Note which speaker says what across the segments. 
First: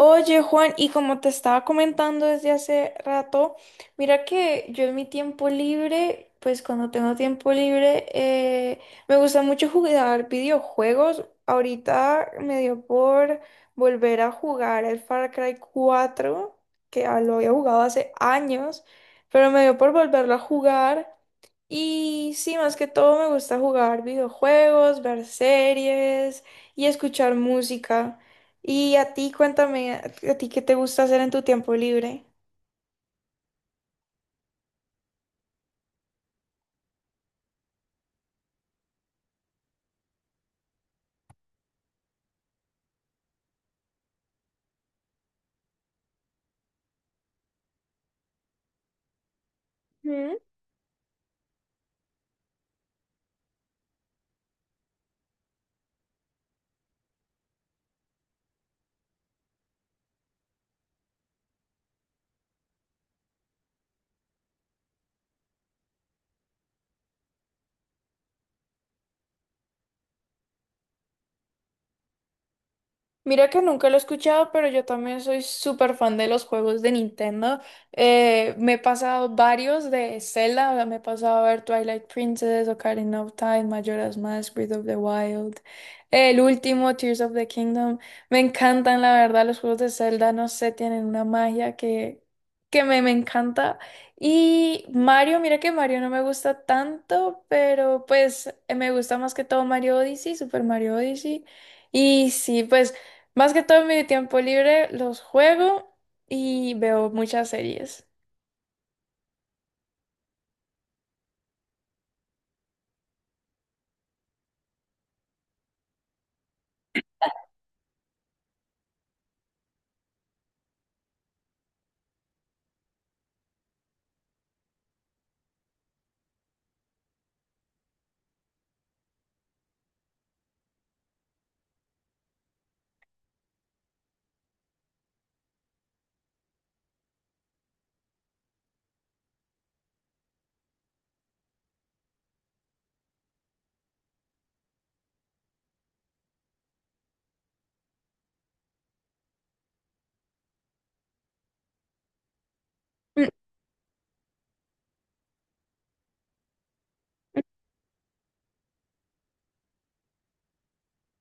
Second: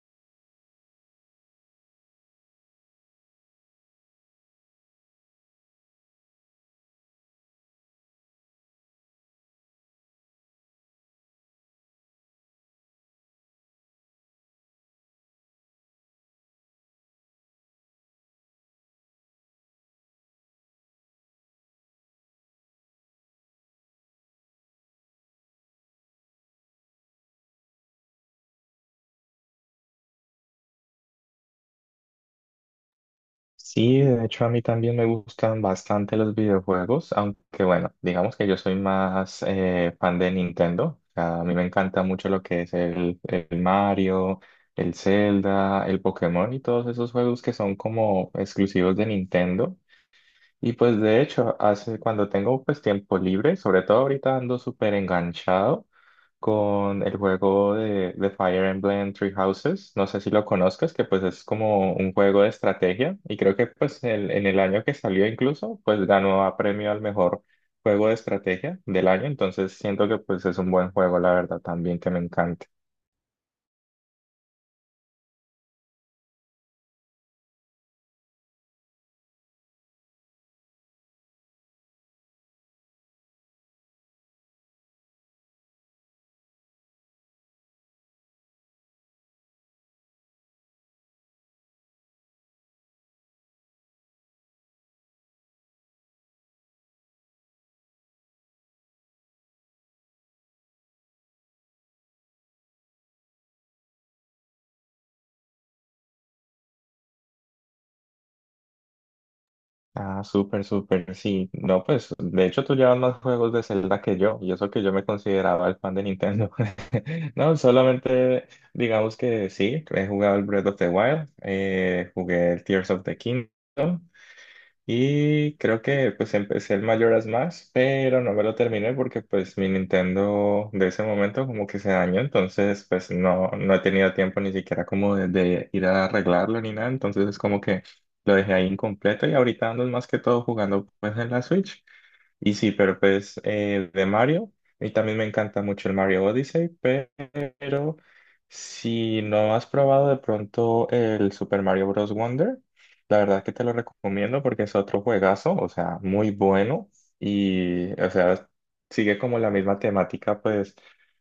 Speaker 1: Oye, Juan, y como te estaba comentando desde hace rato, mira que yo en mi tiempo libre, pues cuando tengo tiempo libre, me gusta mucho jugar videojuegos. Ahorita me dio por volver a jugar el Far Cry 4, que lo había jugado hace años, pero me dio por volverlo a jugar. Y sí, más que todo me gusta jugar videojuegos, ver series y escuchar música. Y a ti, cuéntame, ¿a ti qué te gusta hacer en tu tiempo libre?
Speaker 2: Sí, de hecho a mí también me gustan bastante los videojuegos, aunque bueno, digamos que yo soy más fan de Nintendo. O sea, a mí me encanta mucho lo que es el Mario, el Zelda, el Pokémon y todos esos juegos que son como exclusivos de Nintendo.
Speaker 1: Ujú.
Speaker 2: Y pues de hecho, hace cuando tengo pues tiempo libre, sobre todo ahorita ando súper enganchado con el juego de Fire Emblem Three Houses. No sé si lo conozcas, que pues es como un juego de estrategia y creo que pues en el año que salió incluso, pues ganó a premio al mejor juego de estrategia del año. Entonces siento que pues es un buen juego, la verdad, también que me encanta.
Speaker 1: Mira que nunca lo he escuchado, pero yo también soy súper fan de los juegos de Nintendo. Me he pasado varios de Zelda, o sea, me he pasado a ver Twilight Princess, Ocarina of Time, Majora's Mask, Breath of the Wild, el último, Tears of the Kingdom. Me encantan, la verdad, los juegos de Zelda, no sé, tienen una magia que me encanta. Y Mario, mira que Mario no me gusta tanto, pero pues me gusta más que todo Mario Odyssey, Super Mario Odyssey. Y sí, pues... Más que todo en mi tiempo libre los juego y veo muchas series.
Speaker 2: Ah, súper, súper, sí. No, pues, de hecho tú llevas más juegos de Zelda que yo, y eso que yo me consideraba el fan de Nintendo. No, solamente digamos que sí, he jugado el Breath of the Wild, jugué el Tears of the Kingdom. Y creo que pues empecé el Majora's Mask, pero no me lo terminé porque pues mi Nintendo de ese momento como que se dañó, entonces pues no, no he tenido tiempo ni siquiera como de ir a arreglarlo ni nada, entonces es como que lo dejé ahí incompleto y ahorita ando más que todo jugando pues en la Switch. Y sí, pero pues de Mario, y también me encanta mucho el Mario Odyssey, pero si no has probado de pronto el Super Mario Bros. Wonder, la
Speaker 1: Mm.
Speaker 2: verdad que te lo recomiendo porque es otro juegazo, o sea, muy bueno y, o sea, sigue como la misma temática pues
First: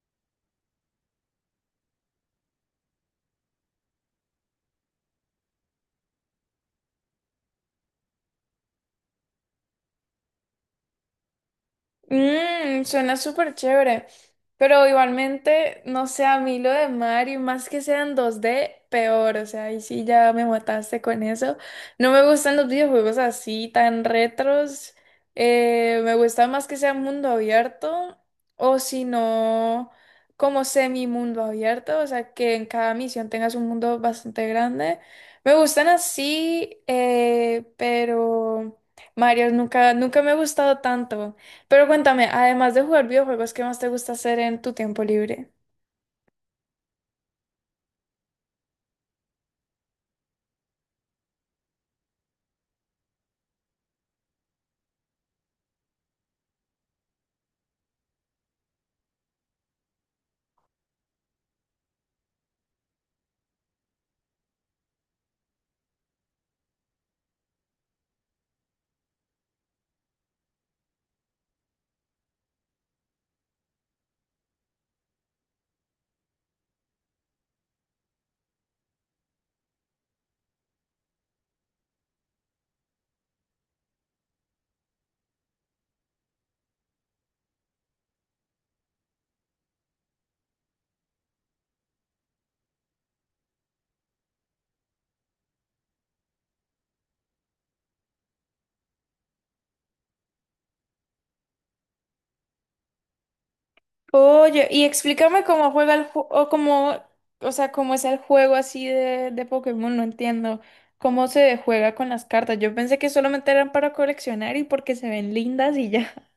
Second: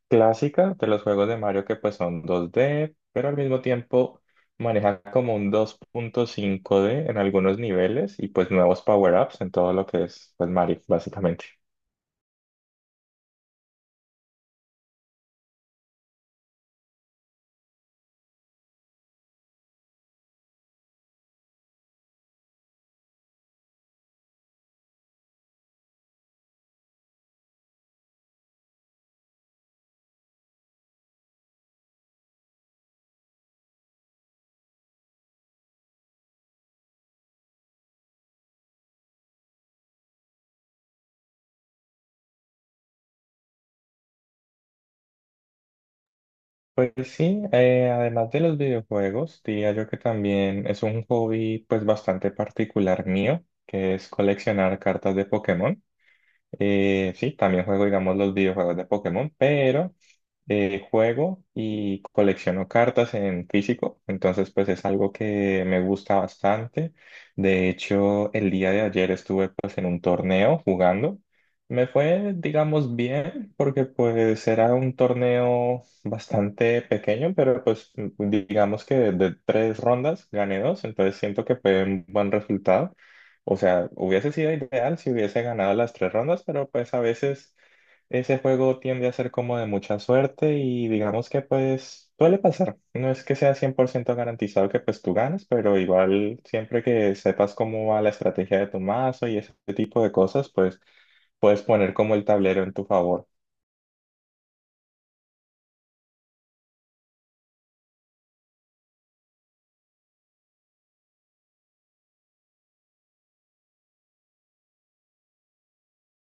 Speaker 2: clásica de los juegos de Mario que pues son 2D pero al mismo tiempo maneja como un 2,5D en algunos niveles y pues nuevos power-ups en todo lo que es pues Mario, básicamente.
Speaker 1: Mmm, suena súper chévere. Pero igualmente, no sé, a mí lo de Mario, más que sean dos d peor. O sea, ahí sí ya me mataste con eso. No me gustan los videojuegos así, tan retros. Me gusta más que sea mundo abierto. O si no, como semi mundo abierto. O sea, que en cada misión tengas un mundo bastante grande. Me gustan así, pero Mario nunca, nunca me ha gustado tanto. Pero cuéntame, además de jugar videojuegos, ¿qué más te gusta hacer en tu tiempo libre?
Speaker 2: Pues sí, además de los videojuegos, diría yo que también es un hobby pues bastante particular mío, que es coleccionar cartas de Pokémon. Sí, también juego, digamos, los videojuegos de Pokémon, pero juego y colecciono cartas en físico, entonces pues es algo que me gusta bastante. De hecho, el día de ayer estuve pues en un torneo jugando. Me fue, digamos, bien porque pues era un torneo bastante pequeño, pero pues digamos que de tres rondas gané dos, entonces siento que fue un buen resultado. O sea, hubiese sido ideal si hubiese ganado las tres rondas, pero pues a veces... Ese juego tiende a ser como de mucha suerte y digamos que pues suele pasar. No es que sea 100% garantizado que pues tú ganes, pero igual siempre que sepas cómo va la estrategia de tu mazo y ese tipo de cosas, pues puedes poner como el tablero en tu favor.
Speaker 1: Oye, y explícame cómo juega el juego, o cómo, o sea, cómo es el juego así de Pokémon, no entiendo. ¿Cómo se juega con las cartas? Yo pensé que solamente eran para coleccionar y porque se ven lindas y ya.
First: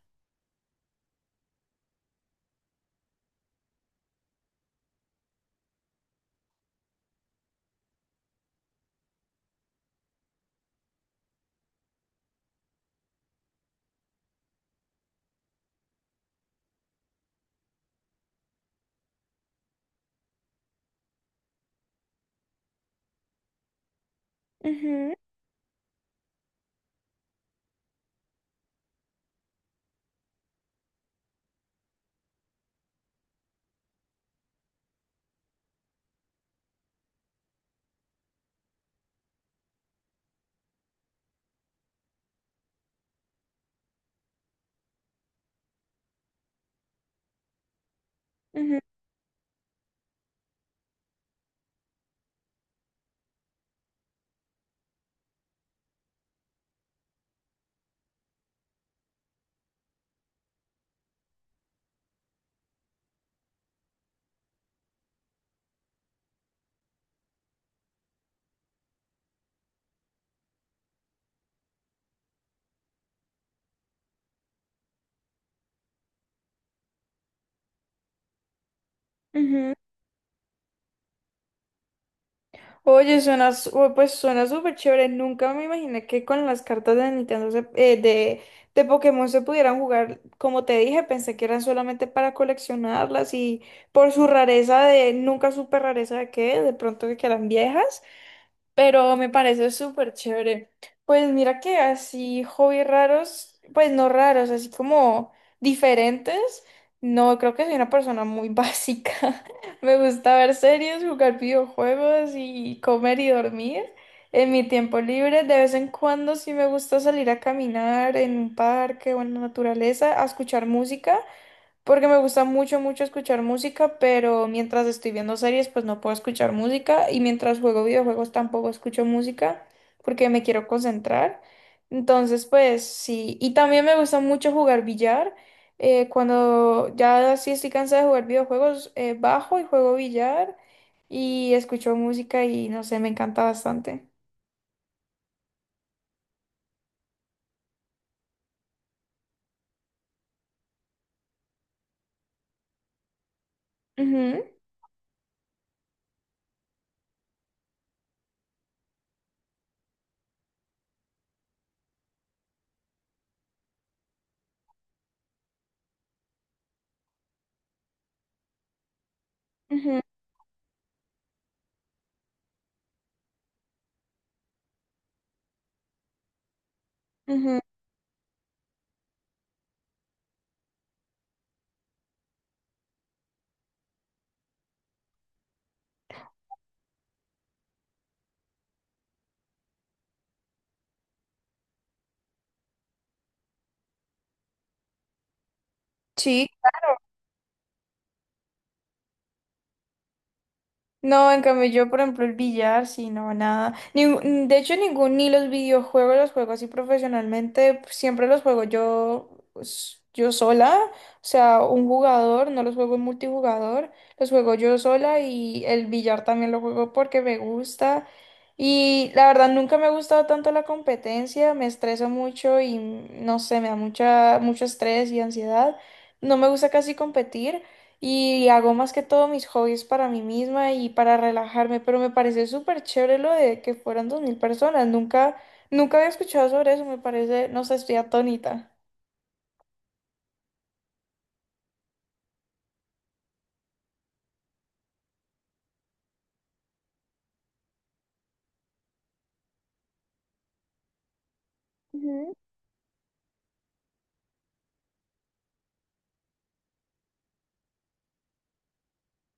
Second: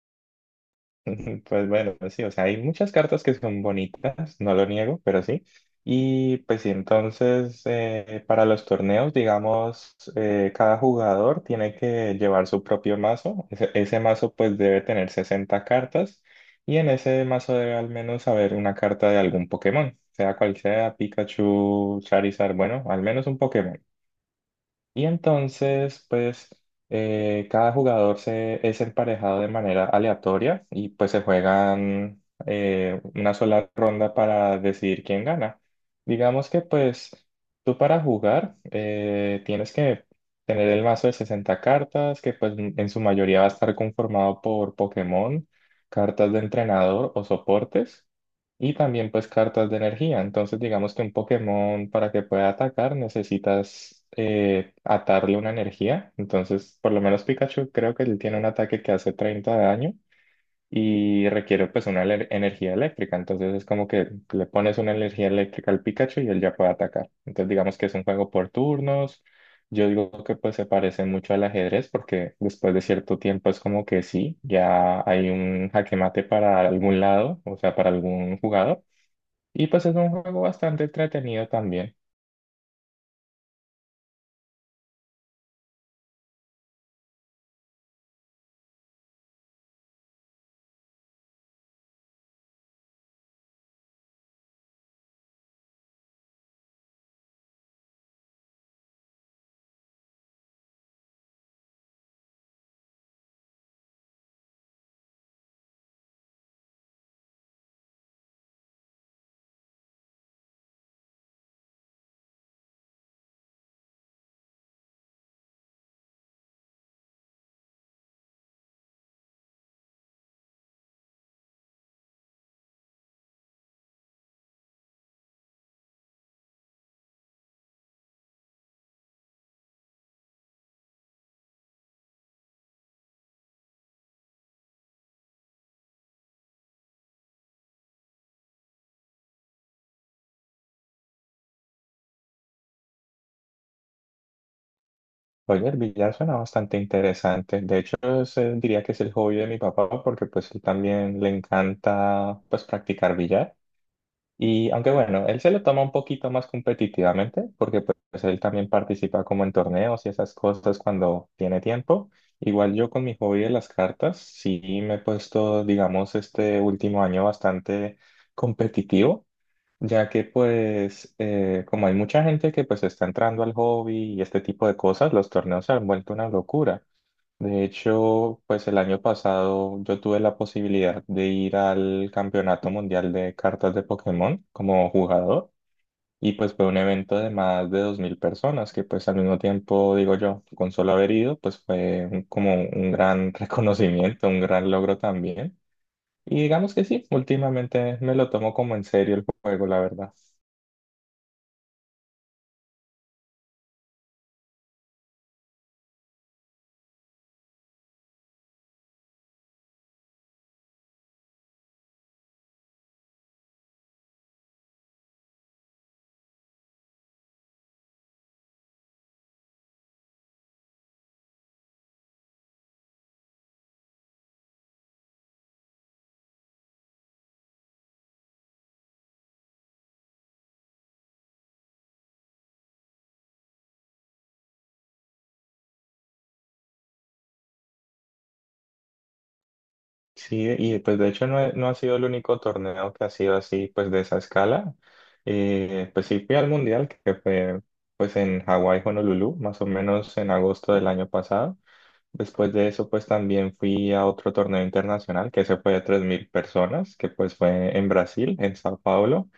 Speaker 2: Pues bueno, pues sí, o sea, hay muchas cartas que son bonitas, no lo niego, pero sí. Y pues sí, entonces para los torneos, digamos, cada jugador tiene que llevar su propio mazo. Ese mazo pues debe tener 60 cartas y en ese mazo debe al menos haber una carta de algún Pokémon, sea cual sea, Pikachu, Charizard, bueno, al menos un Pokémon. Y
Speaker 1: Ujú,
Speaker 2: entonces, pues, cada jugador es emparejado de manera aleatoria y pues se juegan una sola ronda para decidir quién gana. Digamos que pues tú para jugar tienes que tener el mazo de 60 cartas, que pues en su mayoría va a estar conformado por Pokémon, cartas de entrenador o soportes. Y
Speaker 1: ujú,
Speaker 2: también pues cartas de energía. Entonces digamos que un Pokémon para que pueda atacar necesitas atarle una energía. Entonces por lo menos Pikachu creo que él tiene un ataque que hace 30 de daño y requiere pues una energía eléctrica. Entonces es como que le pones una energía eléctrica al Pikachu y él ya puede atacar. Entonces digamos que es un juego por turnos. Yo digo que pues se parece mucho al ajedrez porque después de cierto tiempo es como que sí, ya hay un jaque mate para algún lado, o sea, para algún jugador. Y
Speaker 1: ujú.
Speaker 2: pues es un juego bastante entretenido también.
Speaker 1: Oye, suena, su- o- pues suena súper chévere. Nunca me imaginé que con las cartas de Nintendo, se- de Pokémon se pudieran jugar. Como te dije, pensé que eran solamente para coleccionarlas y por su rareza de, nunca supe rareza de qué, de pronto de que eran viejas pero me parece súper chévere. Pues mira que así hobbies raros, pues no raros, así como diferentes. No, creo que soy una persona muy básica. Me gusta ver series, jugar videojuegos y comer y dormir. En mi tiempo libre, de vez en cuando sí me gusta salir a caminar en un parque o en la naturaleza, a escuchar música. Porque me gusta mucho, mucho escuchar música, pero mientras estoy viendo series, pues no puedo escuchar música. Y mientras juego videojuegos tampoco escucho música porque me quiero concentrar. Entonces, pues sí. Y también me gusta mucho jugar billar. Cuando ya sí estoy cansada de jugar videojuegos, bajo y juego billar y escucho música y no sé, me encanta bastante.
Speaker 2: Oye, el billar suena bastante interesante. De hecho, es, diría que es el hobby de mi papá porque pues él también le encanta pues practicar billar.
Speaker 1: Ujú,
Speaker 2: Y aunque bueno, él se lo toma un poquito más competitivamente porque pues él también participa como en torneos y esas cosas cuando tiene tiempo. Igual yo con mi hobby de las cartas, sí me he puesto, digamos, este último año bastante competitivo.
Speaker 1: ujú,
Speaker 2: Ya que pues como hay mucha gente que pues está entrando al hobby y este tipo de cosas, los torneos se han vuelto una locura.
Speaker 1: ujú.
Speaker 2: De hecho, pues el año pasado yo tuve la posibilidad de ir al Campeonato Mundial de Cartas de Pokémon como jugador y pues fue un evento de más de 2.000 personas que pues al mismo tiempo, digo yo, con solo haber ido, pues fue como un gran reconocimiento, un gran logro también. Y
Speaker 1: Sí,
Speaker 2: digamos que sí, últimamente me lo tomo como en serio el juego, la verdad.
Speaker 1: no, en cambio yo, por ejemplo, el billar, sí, no, nada. Ningún- de hecho, ningún, ni los videojuegos los juego así profesionalmente, pues, siempre los juego yo, s- yo sola, o sea, un jugador, no los juego en multijugador, los juego yo sola y el billar también lo juego porque me gusta. Y la verdad, nunca me ha gustado tanto la competencia, me estreso mucho y no sé, me da mucha, mucho estrés y ansiedad. No me gusta casi competir. Y hago más que todo mis hobbies para mí misma y para relajarme, pero me parece súper chévere lo de que fueran 2000 personas. Nunca, nunca había escuchado sobre eso, me parece, no sé, estoy atónita.
Speaker 2: Sí, y pues de hecho no, no ha sido el único torneo que ha sido así, pues de esa escala. Pues sí fui al Mundial, que fue pues en Hawái, Honolulu, más o menos en agosto del año pasado.
Speaker 1: Ujú.
Speaker 2: Después de eso, pues también fui a otro torneo internacional, que se fue de 3.000 personas, que pues fue en Brasil, en Sao Paulo.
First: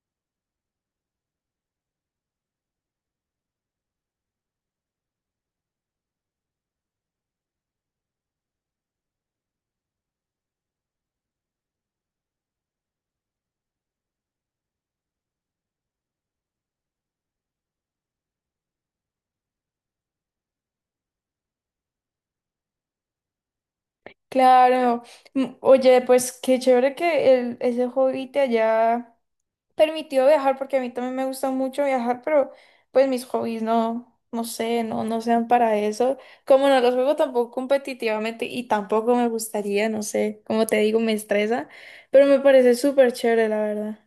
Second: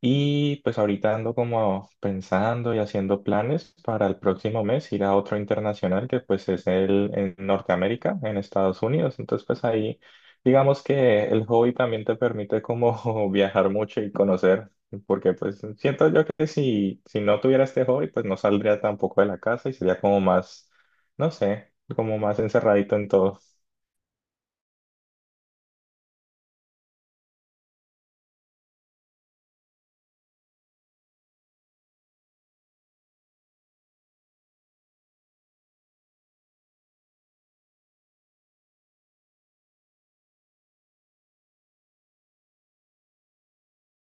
Speaker 2: Y pues ahorita ando como pensando y haciendo planes para el próximo mes ir a otro internacional que pues es el en Norteamérica, en Estados Unidos. Entonces pues ahí digamos que el hobby también te permite como viajar mucho y conocer, porque pues siento yo que si, no tuviera este hobby pues no saldría tampoco de la casa y sería como más, no sé, como más encerradito en todo.
Speaker 1: Claro. Mm, oye, pues qué chévere que el, ese hobby te haya permitido viajar porque a mí también me gusta mucho viajar, pero pues mis hobbies no, no sé, no, no sean para eso. Como no los juego tampoco competitivamente y tampoco me gustaría, no sé, como te digo, me estresa, pero me parece súper chévere, la verdad.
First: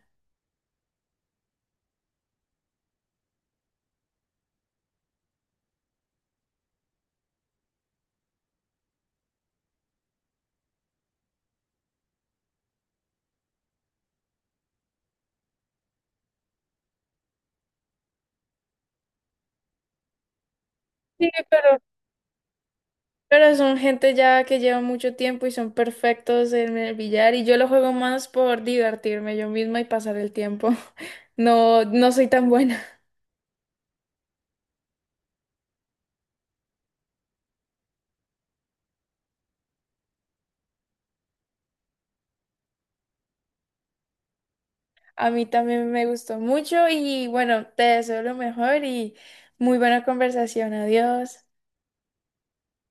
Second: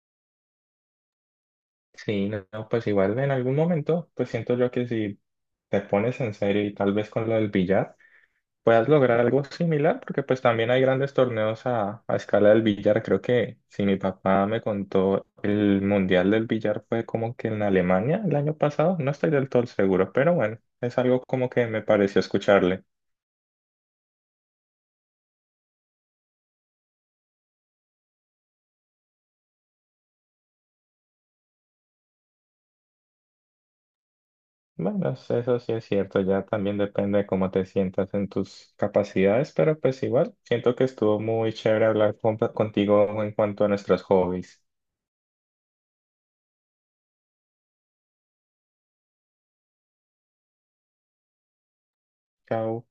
Speaker 2: Sí, no, no, pues igual en algún momento pues siento yo que si te pones en serio y tal vez con lo del billar, puedas lograr algo similar, porque pues también hay grandes torneos a escala del billar. Creo que si mi papá me contó, el mundial del billar fue como que en Alemania el año pasado, no estoy del todo seguro, pero bueno, es algo
Speaker 1: Sí,
Speaker 2: como que me pareció escucharle.
Speaker 1: pero son gente ya que lleva mucho tiempo y son perfectos en el billar y yo lo juego más por divertirme yo misma y pasar el tiempo. No, no soy tan buena.
Speaker 2: Bueno, eso sí es cierto, ya también depende de cómo te sientas en tus capacidades, pero pues igual, siento que estuvo muy chévere hablar contigo en cuanto a nuestros hobbies.
Speaker 1: A mí también me gustó mucho y bueno, te deseo lo mejor y muy buena conversación. Adiós.
Speaker 2: Chao.